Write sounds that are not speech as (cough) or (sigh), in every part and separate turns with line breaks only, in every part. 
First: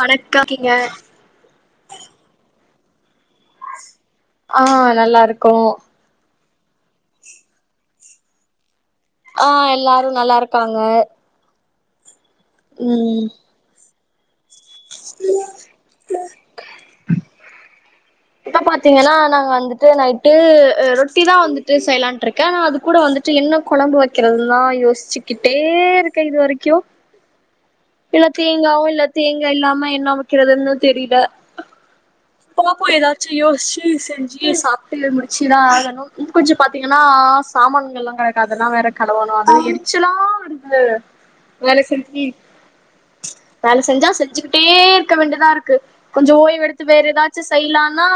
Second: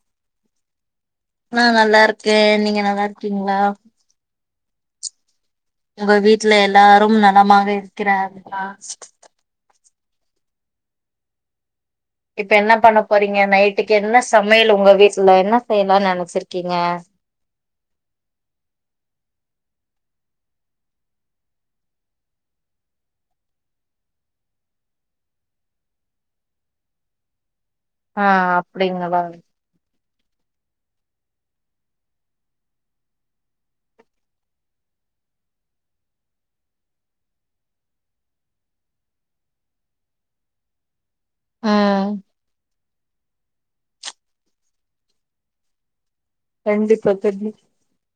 வணக்காக் கீங்க
நா நல்லா இருக்கே நீங்க நல்லா இருக்கீங்களா
ஆஹ் நல்லா இருக் கோவோ
ட்ல எல்லாரு நலமாக இருக்கிறார்களா
உ நல்லா இருக்காங்க
இப்ப என்ன பண்ண
ம்
போறீங்க நைட்டுக் என்னஸ் சமையல் உங்க வீட்ல என்ன செய்யலானு நெனச்சிருக் கீங்க
இப்ப பாத்தீங்கனா நாங்க வந்துட்டு நைட்டு ரொட்டி தா வந்துட்டு செய்யலான்ட்டு இருக்க ஆன அது கூட வந்துட்டு என்ன கொழம்பு வக்கிறது தா யோசிச்சிகிட்டே இருக்க இது வரக்கு
ஆ
இல்ல தேங்காவு இல்ல
அப்டிங்களா
தேங்கா இல்லாம என்னாவு இருதன்னு தெரில பாப்போ ஏதாச்சு யோசிச்சு செஞ்சு சாப்ட்டு முடிச்சுதா ஆகணு கொஞ்சோ பாத்தீங்கனா சாமான்கள் எல்லா கிடக்குது அதெலாம் வேற கலுவணு அத எரிச்சுலா வருது வேல
ம்
செஞ்சி வேல செஞ்சா செஞ்சுக்கிட்டே இருக்க வேண்டிதா இருக்கு கொஞ்சோ ஓய்வெடுத்து வேற்
கண்டிப்பா
எதாச்சு
கண்டி
செய்லானா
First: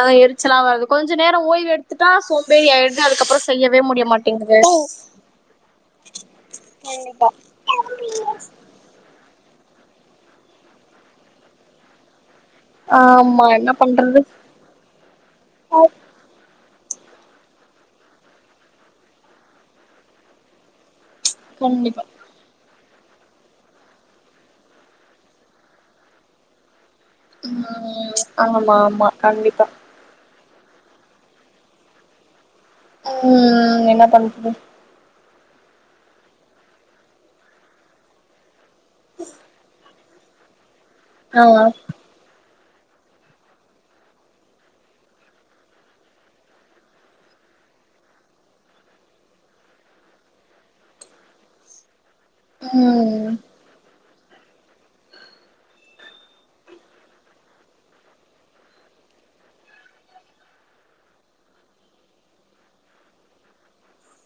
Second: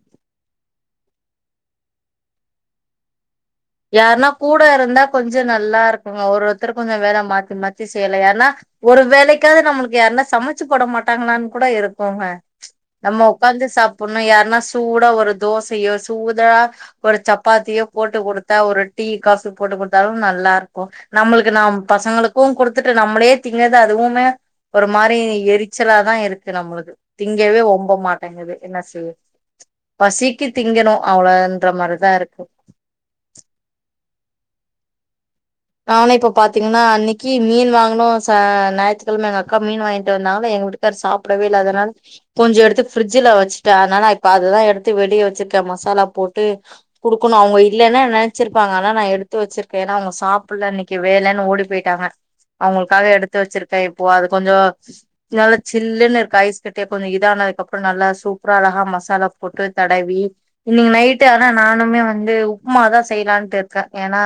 ஆ எரிச்சலா வருது கொஞ்சோ நேர ஓய்வெடுதுட்டா சோம்பேறி ஆயிடுது அதுக்கப்றோ
யாருனா கூட இருந்தா கொஞ்சோ நல்லா இருக்குங்க ஒரு ஒருத்தர் கொஞ்சோ வேல
கண்டிப்பா
மாத்தி மாத்தி செய்யலா ஏனா ஒரு வேலைக் க்காது நம்ளுக்கு யார்னா சமைச்சி போட மாட்டாங்களானு கூட இருக்குங்க நம்ம
ஆமா
உக்காந்து
என்ன பண்றது
சாப்புனு யார்னா சூடா ஒரு தோசையோ சூதா ஒரு சப்பாத்தியே போட்டு குடுத் தா ஒரு டீ காஃபி போட்டு குடுத்தாலு நல்லாருக்கு நம்ளுக்கு நாம்
கண்டிப்பா
பசங்களுக்கு குடுத் டுத்துட்டு நம்மளே திங்கறது அதுவுமே ஒரு மாரி எரிச்சலாதா இருக்கு நம்ளுக்கு திங்கவே ஒம்ப
ம்
மாட்டேங்குது
ஆமா
என்ன
ஆமா
செய்ய
கண்டிப்பா
பசி க்கி திங்கணு அவ்ளோன்ற மாரிதா இருக்கு
ம் என்ன பண்ற
ஆனா இப்ப பாத்தீங்னா அன்னக்கி மீன் வாங்கனு சா நாயித்துக்கெழம எங்க அக்கா மீன் வாங்கிட் ட்டு வந்தாங்ள எங்க வூட் காரு
ஆ
சாப்டவே இல்ல அதனால கொஞ்சோ எடுத் து ஃபிரிட்ஜில வச்சுட்ட அதனால இப்ப அததா எடுத்து வெளிய வச்சிட்ட மசாலா போட்டு குடுக்கணு அவுங்க இல்லனு நெனச்சிருப்பாங்க ஆனா நா எடுத்து வச்சிருக்க ஏனா அவுங்க சாப் புல்ல அன்னக்கி வேலனு ஓடி போயிட்டாங்க அவுங்குளுக்காக
ம்
எடுத்து வச்சிருக்க இப் ப்போ அது கொஞ்சோ நல்லா சில்லுனு இருக்கு ஐஸ் கட்டிய கொஞ்சோ இதானதுக்குப்றோ நல்லா சூப்பரா அழகா மசாலா போட்டு தடவி இன்னக்கி நைட்டு ஆனா நானுமே வந்து உப்மாதா செய்யலான்ட்டு இருக்க ஏனா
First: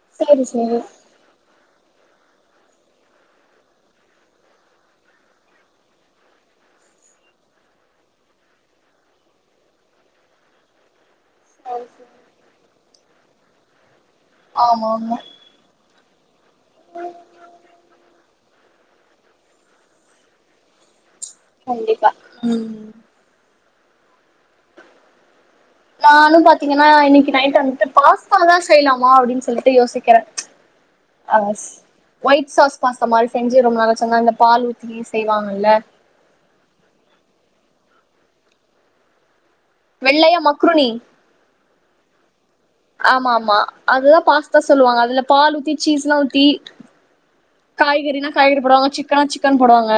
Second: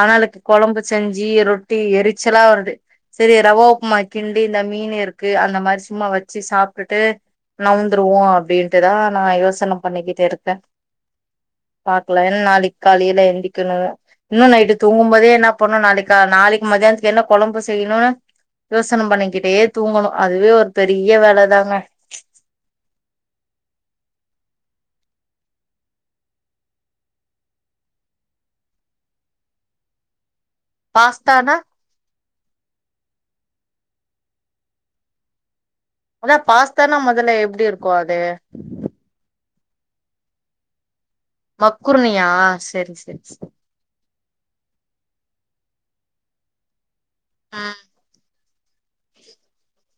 ஆனாளுக்கு
சேரி
கொழம்பு
சேரி
செஞ்சி ரொட் ரொட்டி எரிச்சலா வருது சரி ரவா உப்மா கிண்டி இந்த மீன் இருக்கு அந்த மாரி சும்மா வச்சு சாப்பிட்டுட்டு நவுந்துர்வோ அப்படின்ட்டுதா நா யோசன பண்ணிக்கிட்டு இருப்ப பாக்லா ஏனா நாளைக் காலையில எந்திக்கணு இன்னு நைட்டு
ஆமா ஆமா
தூங்கும்போதே அ நாளைக்கா நாளைக் மதியானத்துக்கு என்ன கொழம்பு செய்யணுனு யோசன பண்ணிக்கிட்டே தூங்கணு அதுவே ஒரு பெரி
கண்டிப்பா உம் நானும் பாத்தீங்கன்னா இன்னைக்கு நைட் வந்துட்டு பாஸ்தாதா செய்யலாமா அப்படின்னு சொல்லிட்டு யோசிக்கறே
பாஸ்தானா
ஒயிட் சாஸ் பாஸ்தா மாரி செஞ்சு ரொம்ப நாளாச்சு அந் மாரி இந்த பால் ஊத்தி செய்வாங்கல்ல
அதா பாஸ்தானா மொதல்ல எப்டி இருக்கு அது
வெள்ளையா மக்ருனி
மக்ருனியா
ஆமா ஆமா அதுதா பாஸ்தா சொல்லுவாங்க அதுல பால் ஊத்தி சீஸ்லா ஊத்தி
ஆ
காய்கறினா காய்கறி போடுவாங்க சிக்கனா சிக்கன் போடுவாங்க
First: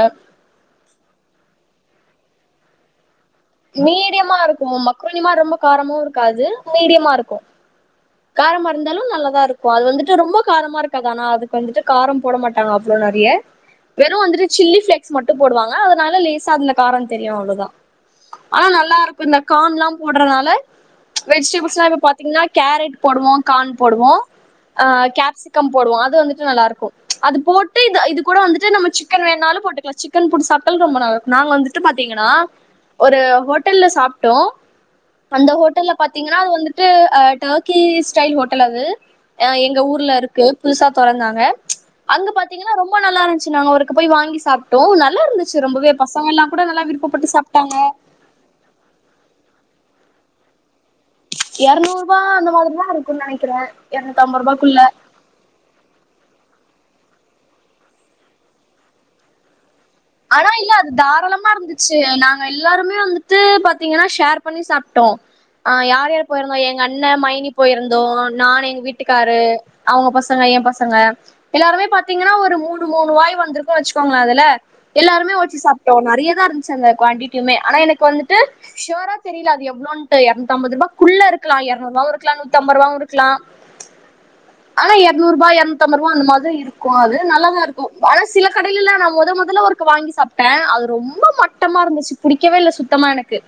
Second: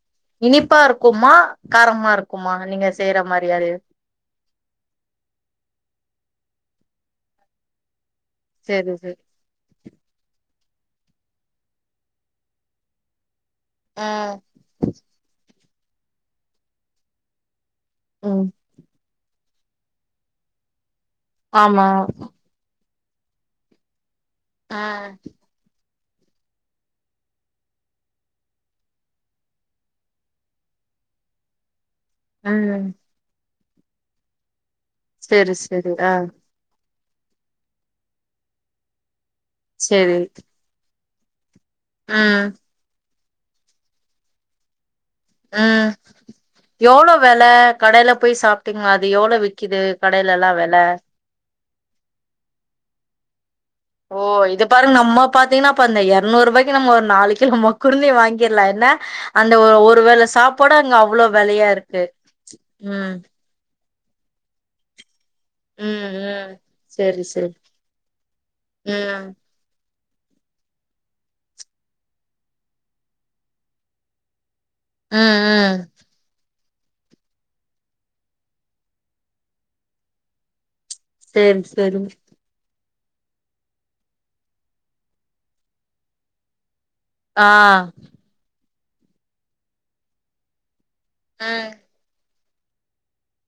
மா நீங்க செய்ற மார்
மீடியமா இருக்கும் மக்ரோனி மாரி ரொம்ப காரமும் இருக்காது மீடியமா இருக்கும் காரம
செரி
இருந்தாலும்
செரி
நல்லதா இருக்கும் அது வந்துட்டு ரொம்ப காரமா இருக்காது ஆனா அதுக்கு வந்துட்டு காரம் போட மாட்டாங்க அவ்ளோ நெறைய வெறும்
ம்
வந்துட்டு சில்லி பிளேக்ஸ் மட்டும் போடுவாங்க ஆனா அதனால லேசா அந்த காரம் தெரியு அவ்ளோதா
ம்
ஆனா நல்லா இருக்கும் இந்த கான்ல்லா போட்றனால
ஆமா
வெஜிடபுள்ஸ்ல்லா இப்ப பாத்தீங்கன்னா கேரட் போடுவோ கான் போடுவோ ஆ
ம்
கேப்சிகம் போடுவோ து வந்துட்டு நல்லா இருக்கும் அது போட்டு இது கூட வந்துட்டு நம்ப சிக்கன் வேணாலும் போட்டுக்கலா சிக்கன் போட்டு சாப்டாலு ரொம்ப நல்ல இருக்கு நாங்க வந்துட்டு து பாத்தீங்கன்னா
ம்
ஒரு ஹோட்ட ஹோட்டல்ல சாப்டோ அந்த
செரி
ஹோட்டல்ல
செரி ஆ
பாத்தீங்கன்னா அது வந்துட்டு அ டோ கி ஸ்டைல் ஹோட்டல் அது ஆஹ் எங்க ஊர்ல
செரி
இருக்கு புதுசா தொறந்தாங்க அங்க
ம்
பாத்தீங்கன்னா ரொம்ப நல்லா இருந்து சி நாங்க அவருக்கு போய் வாங்கி சாப்டோ
உம் எவ்வளோ வெல
சாப்ட்டாங்க
கடையில போய் சாப்டீங்கள அது எவ்ளோ விக்குது கடையில எல்லாம வெல
இரநூறு ரூபா அந்த மாரிதா இருக்குன்னு நெனைக்கிறே
ஓ
எரநூத்தம்பது
இத
ரூபாக்குள்ள
பாருங்க நம்ம பாத்தீங்கன்னா அப்ப அந்த இரநூறு ரூபாய்க்கு நம்ம ஒரு நாலு கிலோ நம்மோக் குருநீ வாங்கிட்லா என்ன அந்த ஒரு வேள
ஆனா இல்ல
சாப்பாடு
அது
அங்க அவ்ளோ
தாராளமா
வெலையா
இருந்துச்சு
இருக்கு
நாங்க எல்லாருமே
ம்
வந்துட்டு பாத் பாத்தீங்கன்னா ஷேர் பண்ணி சாப்டோ ஆஹ்
ம்
யார் யார்
ம்
போயிருந்தோ எங்க அண்ணே
செரி செரி
மைனி போயிருந்தோ நான் எங்க
ம்
வீட்டுக்காரு அவுங்க பசங்க எயா பசங்க எல்லாருமே பாத்தீங்கன்னா ஒரு மூணு மூணு வாய் வந்திருக்கோ வெச்சுக்கோங்களே அதுல எல்லாருமே
ம்
ஒச்சி
ம்
சாப்ட்டோ நெறைய தா இருந் ச்சி அந்த குவாண்டிட்யுமே ஆனா எனக்கு வந்துட்டு ஷ்யோரா தெரில அது எவ்ளோன்ட்டு இரண்த்தம்பது ருபா குள்ள இருக்லா
செரி செரி
எரநூருபாவு இருக்லா நூத்தம்பருவாவு இருக் க்லா ஆனா எர்நூறுருபா இரண்த்தம்ப ருபா அந்த மாதிரி இருக்கு அது நல்லாதா
ஆ
இருக்கு மனசில கடயில்லா நா மொத மொ துல ஒருக்க வாங்கி சாப்பிட்டே அது ரொம்ப
ஆ
மட்டமா இருந்துச்சு புிடி க்கவே இல்ல சுத்தமா எனக்கு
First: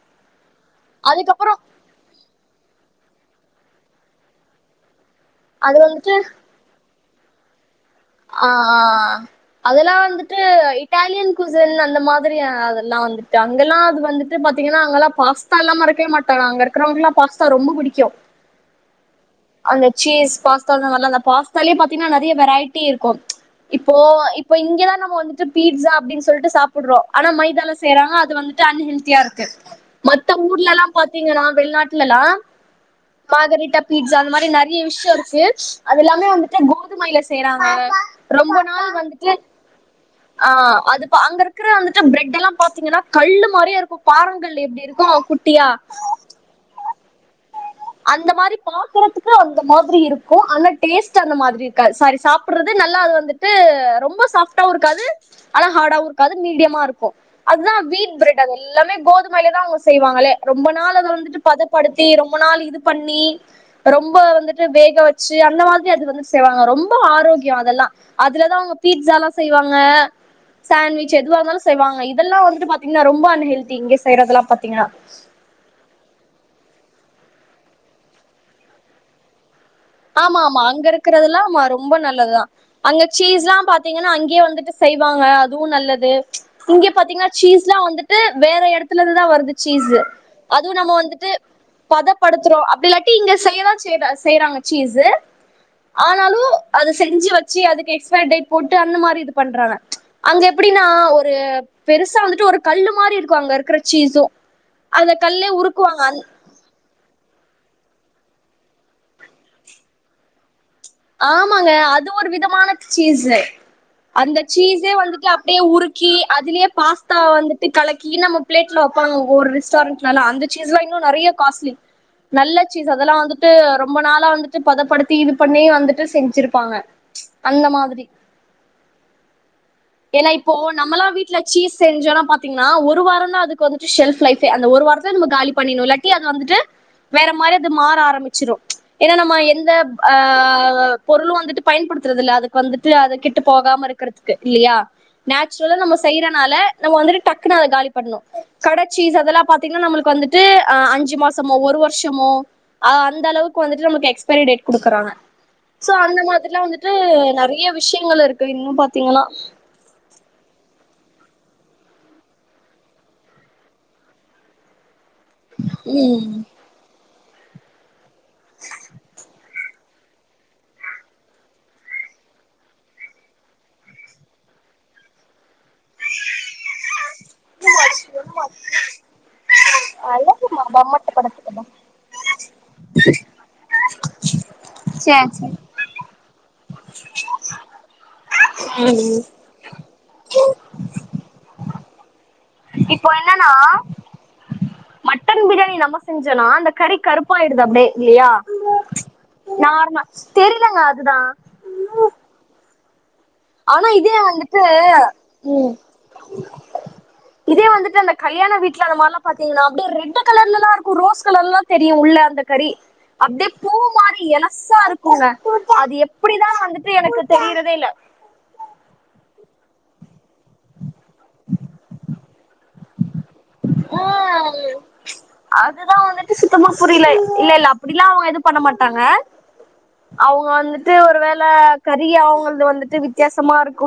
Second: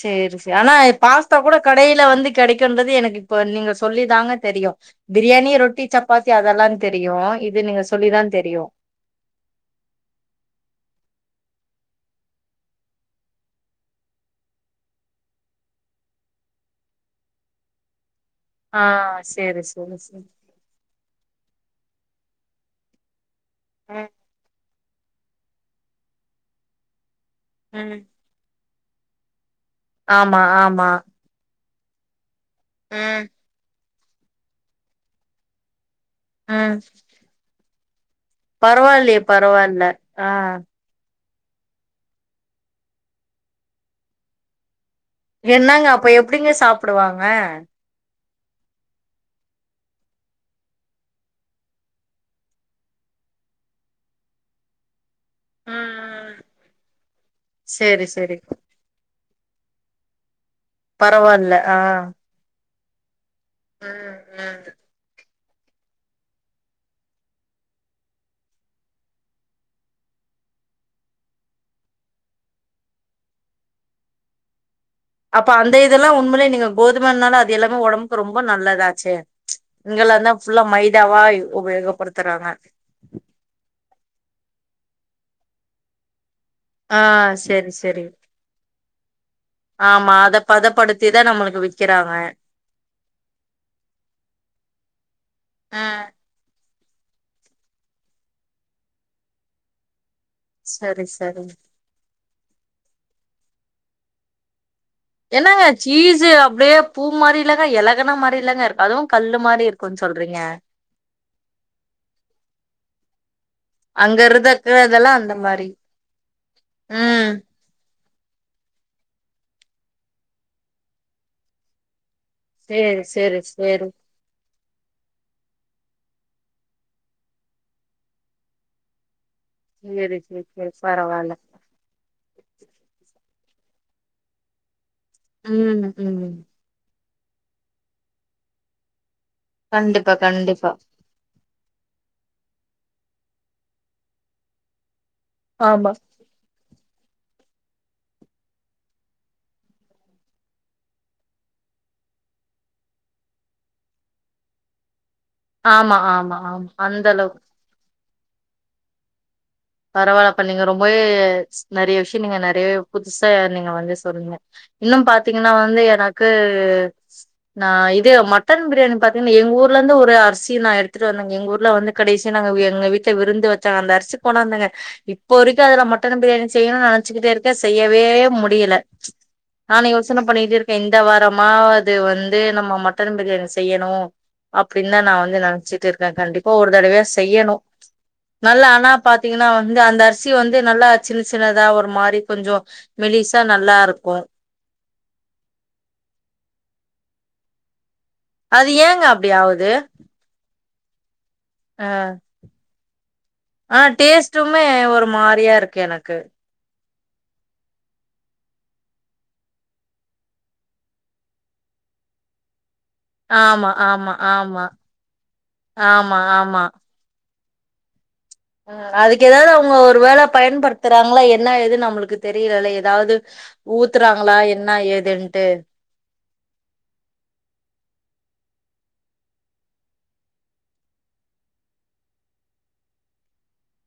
செரி செரி ஆனா பாஸ்தா
அதுக்கப்புறோ
கூட கடையில வந்து கெடைக்குன்றது எனக்கு இப்ப நீங்க சொல்லி தாங்க தெரியு பிரியாணி
அது
ரொட்டி சப்பாத்தி அதெல்லா தெரியு இது நீங்க சொல்லிதா தெரியு
ஆஹ் ஆஹ் அதெல்லா வந்துட்டு இட்டாலியன் குசன் அந்த மாரி அதெல்லா வந்துட்டு அங்கெல்லா அது வந்துட்டு பாத்தீங்கன்னா அங்கெல்லா பாஸ்தா எல்லா இருக்கவே மாட்டாங்க அங்க இருகறவங்க எல்லா பாஸ்தா ரொம்ப பிடிக்கு
ஆ சேரி
அந்த
சேரி சேரி
சீஸ் பாஸ்தாவா அந்த பாஸ் தலைய பாத்தீங்கன்னா நெற வெரைட் ட்டி இருக்கும் இப்போ
ம்
இப்போ இங்கதா நம்ம வந்துட்டு பீட்ஸா அப்படனு சொல்ட்டு சாப்பிடுறோ ஆனா மைதால
ம்
செய்யறாங்க அது வந்துட்டு அன்ஹெல்தியா இருக்கு மத்த
ஆமா
ஊர்ல எல்லா
ஆமா
பாத்தீங்கன்னா வெளிநாட்டு இல்லலா
ம்
மாதிரிட்டப் பீட்ஸ்சா அந்த மாரி நெறைய விஷயோ இருக்கு அது எல்லாமே வந்துட்டு கோதுமையில நாங்க
பரவாயில்யே பரவாயில்ல ஆஹ்
இப்ப அங்க இருக்கிற வந்துட்டு பிரெட் எல்லா பாத்தீங்கன்னா கல்லு மாரிய இருக்கு பாரங்கல் எப்டி இரு
என்னங்க அப்ப எப்படிங்க சாப்ப சாபிடுவாங்க
அந்த மாரி பாக்கறதுக்கு அந்த மாரி இருக்கு ஆனா டேஸ்ட் அந்த மாரி இருக்காது சாரி சாப்பிடுறது நல்லா அது வந்துட்டு ரொம்ப சாஃப்டாவவு இருக்காது ஆனா ஹார்டாவு இருக்காது மீடியமா இருக்கு அதுதா
சேரி
வீட்
சேரி
பிரட் அது எல்லாமே கோதுமை (unintelligible) மேலேதா அவங்க செய்வாங்லே ரொம்ப நாள் அத வந்துட்டு
பரவாயில்ல ஆ
பதப்படுத்தி ரொம்ப நாள் இது பண்ணி ரொம்ப
ம் ம்
வந்துட்டு வேக வச்சு சி அந்த மாதிரி அது வந்து செய்வாக ரொம்பொ ஆரோக்யொ அதெல்லா அதுலதா அவங்க பீட்ஸாலா செய்வாங்க சேண்ட்விச் எதுவா இருந்தாலு செய்வாங்க இதெல்லாம் வந்துட்டு பாத்திங்னா ரொம்ப அன்ஹெல்தி இங்க செய்யறதுலா பாத்
அப்ப அந்த இதெல்லா உண்மலே நீங்க கோது மனால அது எல்லாமே ஒடம்புக்கு ரொம்ப நல்லதாச்சே இங்கெல்லா தா
ஆமா ஆமா
ஃபுல்லா
அங்க
மைதாவா
இருக்றதெல்லா ஆமா ரொம்ப நல்லதுதா
உபயோகப்படுத்துறாங்க
அங்க சீஸ்லா பாத்திங்கனா அங்யே வந்துட்டு செய்வாங்க அதுவு நல்லது இங்க
ஆ
பாத்திங்னா
செரி
சீஸ்லா
செரி
வந்துட்டு வேற எடத்துலருந்துதா வருது சீஸ்ஸு
ஆமா அத
அதுவு நம்ம
பதப்படுத்திதா
வந்துட்டு
நம்மளுக்கு விக்கிறாங்க
பதப்படுத்துறோ அப்டி இல்லாட்டி இங்க செய்யதா செய்ற செய்யறாங்க சீஸ்ஸு
ஆ
ஆனாலு அத செஞ்சு வச்சு அதுக்கு எக்ஸ்பயர் டேட் போட்டு அந்த மாரி இது பண்றாங்க அங்க எப்டின்னா
சரி
ஒரு
சரி
பெருசா வந்துட்டு ஒரு கல்லு மாரி இருக்கு அங்க இருக்ற சீஸு அத கல்லே
என்னாங்க
உருக்குவாங்க அந்
சீஸு அப்டியே பூ மாரி இல்லங்க இலகுனா மாரி இல்லங்க இருக்கு அதுவு கல்லு மாரி இருக்கு சொல்றிங்க
ஆமாங்க அது ஒரு விதமான சீஸ்
அங்க
அந்த சீஸே
இருந்துக்குறதெல்லா
வந்துட்டு
அந்த
அப்படியே
மாரி
உருக்கி அதுலயே பாஸ்தா
ம்
வந்துட்டு கலக்கி நம்ம பிளேட்ல வெப்பாங்க ஒரு ரெஸ்டாரண்ட்ல எல்லா அந்த சீஸ்லா இன்னு நெறைய காஸ்ட்லி நல்ல சீஸ்
சேரி
அதெல்லா
சேரி
வந்துட்டு
சேரி
ரொம்ப நாளா வந் (unintelligible) பதப்படுத்தி இது பண்ணி வந் துட்டு செஞ்சிருப்பாங்க அந்த மாதிரி
சேரி
ஏனா
சேரி
இப்போ
சேரி
நம்மல்லா
பரவால்ல
வீட்டுல சீஸ் செஞ்சோம்னா பாத்தீங்கன்னா ஒரு வாரந்தா அது வந்துட்டு செஷல்ப் லைப்பே அந்த ஒரு வார நம்ம காலி பண்ணிருணு
ம்
இல்லாட்டி அது
ம்
வந்துட்டு வேற மாரி அது மாற ஆரம்பிச்சிரு ஏனா நம்ம எந்தப்
கண்டிப்பா
அ
கண்டிப்பா
பொருளு வந்துட்டு பயன்படுதுறது இல்ல அதுக்கு வந்துட்டு அதுகிட்டு போகாம இருக்கறதுக்கு இல்லியா நேச்சுரலா
ஆமா
நம்ம செய்றனால நம்ம வந்துட்டு டக்குனு அத காலி பண்ணு கடச்சீஸ் அதெல்லா பாத்தீங்னா நம்ளுக் வந்துட்டு அஹ் அஞ்சு மாசமோ ஒரு வருஷ்சமோ அ அந்த அளவுக் வந்துட்டு நம்ளுக்கு எக்ஸ்பைரி டேட் குடுக்குறாங்க சோ
ஆமா
அந்த
ஆமா
மாதிரிலா
ஆமா
வந்துட்டு
அந்த அளவுக்கு
நெறய விஷ்ய ங்கள் இருக்கு இன்னு பாத்தீங்கன்னா
பரவால்லப்ப நீங்க ரொம்பவே நெறய விஷ்ய நீங்க நெறய புதுசா நீங்க வந்து சொன்னிங்க இன்னு பாத் திங்ன்னா வந்து எனக்கு
ம்
நா இப் இது மட்டன் பிரியாணி பாத்தீங்னா எங்க ஊர் ஊர்லந்து ஒரு அரிசி நா எடுத்துட்டு வந்தங்க எங்க ஊர்ல வந்து கடைசிய நாங்க எங்க வீட்ல விருந்து வச்சாங்க அந்த அரிசிக் கொண்டாந்தங்க இப்ப வரிக்கும் அதுல மட்டன் பிரியாணி செய்யணுனு நெனச் நெனச்சுகிட்டே இருக்க செய்யவே முடில ச்சு நா யோசன பண்ணிட்டு இருக்க இந்த
பம்மட்ட
வாரமா
படத்துக்குதா
அது வந்து நம்ம மட்டன் பிரியாணி செய்யணும் அப்டினா நா
சேர்
வந்து
சேர்
நெனச்சிட்ருக்க கண்டிப் இப்போ ஒரு தடவியா செய்யணும் நல்ல ஆனாப் பாத்தீங்னா வந்து அந்த அரிசி வந்து நல்லா சின்ன சின்னதா ஒரு மாறி
இப்போ என்னனா மட்டன் பிரியாணி நம்ம செஞ்சோனா அந்தக்கறி கருப் பாயிடுது அப்டே இல்லியா
அது
ச்சு
ஏங்க அப்டி
நார்ம தெரி இல்லங்க அதுதா
ஆஹ்
ஆனா
ஆஹ்
இதே வந்துட்டு
டேஸ்ட்டுமே ஒரு மாரியாருக்கு எனக்கு
இதே வந்துட்டு அந்த கல்யாண வீட்ல அந்த மாரிலா பாத்தீங்னா அப்டியே ரெட்டு கலர்லலாருக்கும் ரோஸ் கலர்லா தெரியும் உள்ள அந்த கறி அப்டியே
ஆமா
பூ
ஆமா
மாரி
ஆமா
எளசா இருக்குங்க அது
ஆமா
எப்டிதா வந்துட்டு எனக்கு தெரிறதே இல்ல
அ அதுக்கு எதாவ்து அவங்க ஒரு வேள பயன்படு த்றாங்ளா என்ன ஏதுன் நம்ளுக்கு தெரிலல்ல எ தாவ்து
அதுதா வந்துட்டு சுத்தமா புரில இல்ல இல்ல அப்டிலா அவங்க எது பண்ண மாட்டாங்க அவங்க வந்துட்டு ஒருவேள கறி அவங்ள்து வந்துட்டு வித்தியாசமாருக்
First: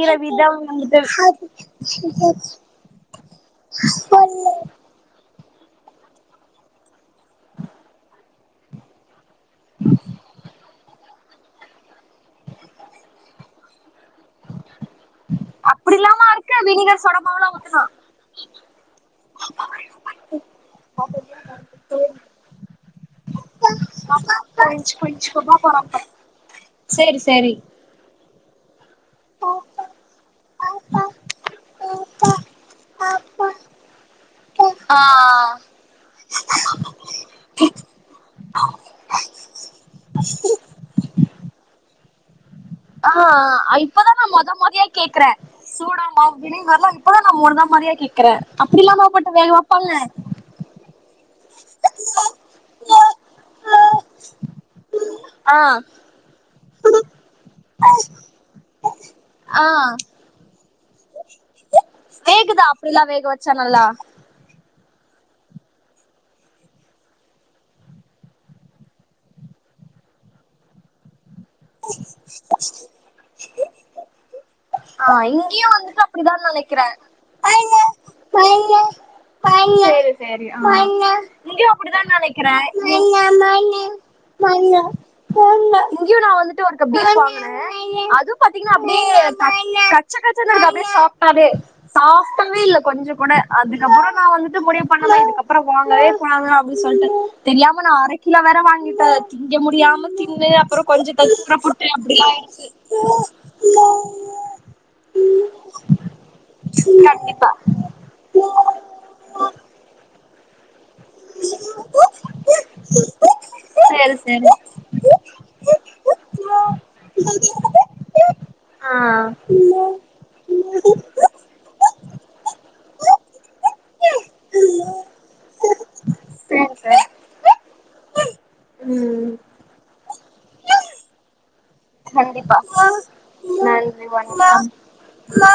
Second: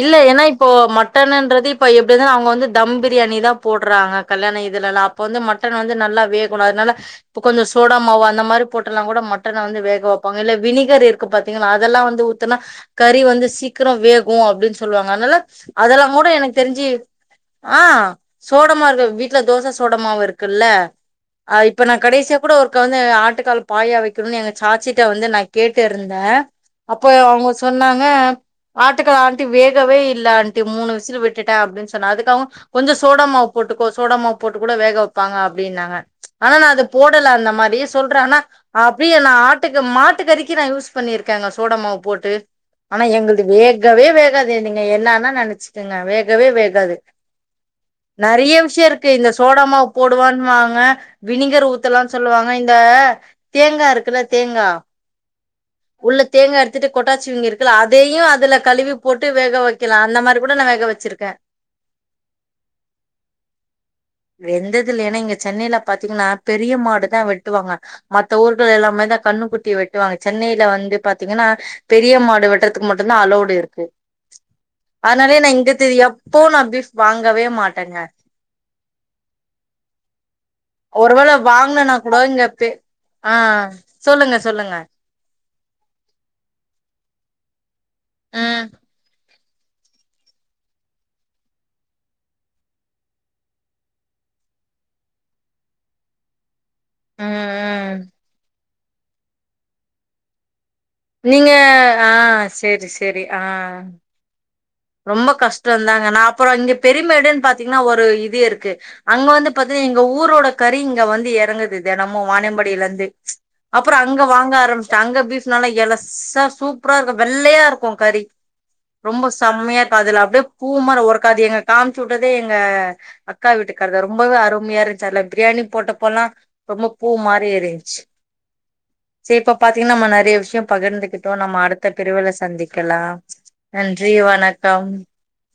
இல்ல ஏனா இப்போ மட்டனுன்றது இப்ப எப்டி இருந்தாலு அவங்க வந்து தம் பிரியாணி தா போ ட்றாங்க கல்யாண இதுலல்லா அப் ப வந்து மட்டன் வந்து நல்லா வேகணு அதுனால அப்ப கொஞ்ச சோடா மாவு அந் த மாரி போட்டெல்லா கூட மட் டன வந்து வேக வெப்பாங்க இல்ல வினிகர் இருக் க்கு பாத்தீங்கன்னா அதெல்லா வந்து ஊத்துனா கறி வந்து சீக்கரோ வே கு அப்டின் சொல்வாங்க அதுனால அதெல்லா
அப்படில்லாம
கூட
இருக்கு
எனக்கு தெரிஞ்சு
வினிகர் சோடா மாவுலா ஊத்துனா
ஆஹ் சோட மா இருக்கு வீட்ல தோச சோடா மாவு இருக்குல்ல அது இப்ப நா கடைசியா கூட ஒருக்கா வந்து ஆட்டுக்கால் பாயா வெக்கணுனு எங்க சாச்சிட்ட வந்து நா கேட்டுருந்தே அப்போ
சேரி
அவங்க
சேரி
சொன்னாங்க ஆட் டுக்கா ஆண்டி வேகவே இல்ல ஆண்டி மூணு விசில் விட்டுட்டே அப்டின் சொன்னே அதுக்கு அவுங் கொஞ்ச சோடா மாவு போட்டுக்கோ சோட மாவு போட்டு கூட வேக
ஆ
வெப்பாங்க அப்டின்னாங்க ஆனா நா அது போடல அந்த மாதி சொல்றே ஆனா அப்டியே நா ஆட்டுக்கு மாட்டு கறிக்கு நா யூஸ் பண்ணிருக் கேங்க சோட மாவு போட்டு ஆனா எங்கள்து
ஆ
வேக் கவே
இப்பதா நா மொத
வேகாது நீங்க
மொதயா கேக்குற
என்னென்ன நெனச்சுக்குங்க.
சோடா மாவு
வேகவே
வினிகர்லா
வேகாது
இப்பதா நா மொத மொதயா கேக்குற
நெறைய விஷியோ
அப்படில்லாமா
இருக்கு இந்த
போட்டு வேக
சோடமாவு
வப்பாங்க
போடுவன்வாங்க வினிகர் ஊத்தலான் சொல்லுவாங்க. இந்த தேங்கா இருக்குல்ல தேங்கா
ஆ
உள்ளத்தே த்துட்டு கொட்டாச்சிவங்க இருக்குல அதையும் அதுல கழுவி போட்டு வேக
ஆ
வைக்கலா அந்த மாதிரி கூட வேக வச்சிருக்கே
வேகுதா அப்டில்லா வேக வச்சா நல்லா
துல இங்க சென்னையில பாத்தீங்கன்னா பெரிய மாடு தான் வெட்டுவாங்க மத்த ஊர்கள் எல்லாமே தான் கண்ணுக்குட்டி வெட்டுவாங்க சென்னையில வந்து பா பத்திங்கன்னா பெரிய மாடு வட்டறத்துக்கு மட்டும்தான் அலோட
ஆஹ் இங்கயு வந்து அப்டிதா
எப்போ நா
நெனைக்கிறே
பீஃப் வாங்கவே மாட்டேங்க
செரி செரி ஆஹ்
ஒருவேள
இங்கயும்
வாங்கனனா
அப்டிதா
கூட இங்க
நினைக்கிறே
பெ ஆ சொல்லுங்க சொல்லுங்க
(unintelligible) அதுவும்
ம்
பாத்தீங்கன்னா அப்டியே கச்ச கச்சன்னக்கதே சாப்பிட்டவே சாப்பிட்டவே இல்லை. கொஞ்சோ கூட அதுக்கப்பறோ நான் வந்துட்டு முடிவு பண்ண இதுக்கப்பறோ வாங்கவே கூடாது. சொல்டே
ம்
தெரியாம
ம்
நான் அர கிலோ வேற வாங்கி இப்ப திங்க முடியாம தின்னு அப்பறோ கொஞ்சோ
நீங்க
கொஞ்சோ
ஆ சேரி சேரி ஆ
(unintelligible)
ரொம்ப கஷ்டம்ந்தாங்க. நான் அப்பறோ இங்க பெருமைடுன்னு பாத்தீங்கன்னா ஒரு இது இருக்கு அங்க வந்து பாத்தீங்கன்னா எங்க ஊரோட கரி வந்து
ஆயிடுச்சு
இறங்குது தினமு வானியம்படியில இருந்து ச் அப்பறோ
சேரி
அங்க
சேரி
வாங்க ஆரம்பச்ச அங்க பீஃப் நல்ல இலசா சூப்பரா இரு வெள்ளையா இருக்கூ கறி
ஆ
ரொம்ப ஸ் சம்மையா இருக்கது. அப்டியே பூ மாதி ஒரு (unintelligible) காம்ச்சுவுட்டதே எங்க அக்கா வீட்டுக்கர் தா ரொம்பவே அருமையா இரு பிரியாணி போட்ட
சேரி
ரொம்ப
சேரி
பூ மாரி இருறிந்துச்சு. செரி இப்ப பாத்தீங்கன்னா நம்ம நெறைய விஷயம் பகிர்ந்துகிட்டோம் நம்ம அடுத்து பிரிவிவுள சந்திக்கலா நன்
மா மா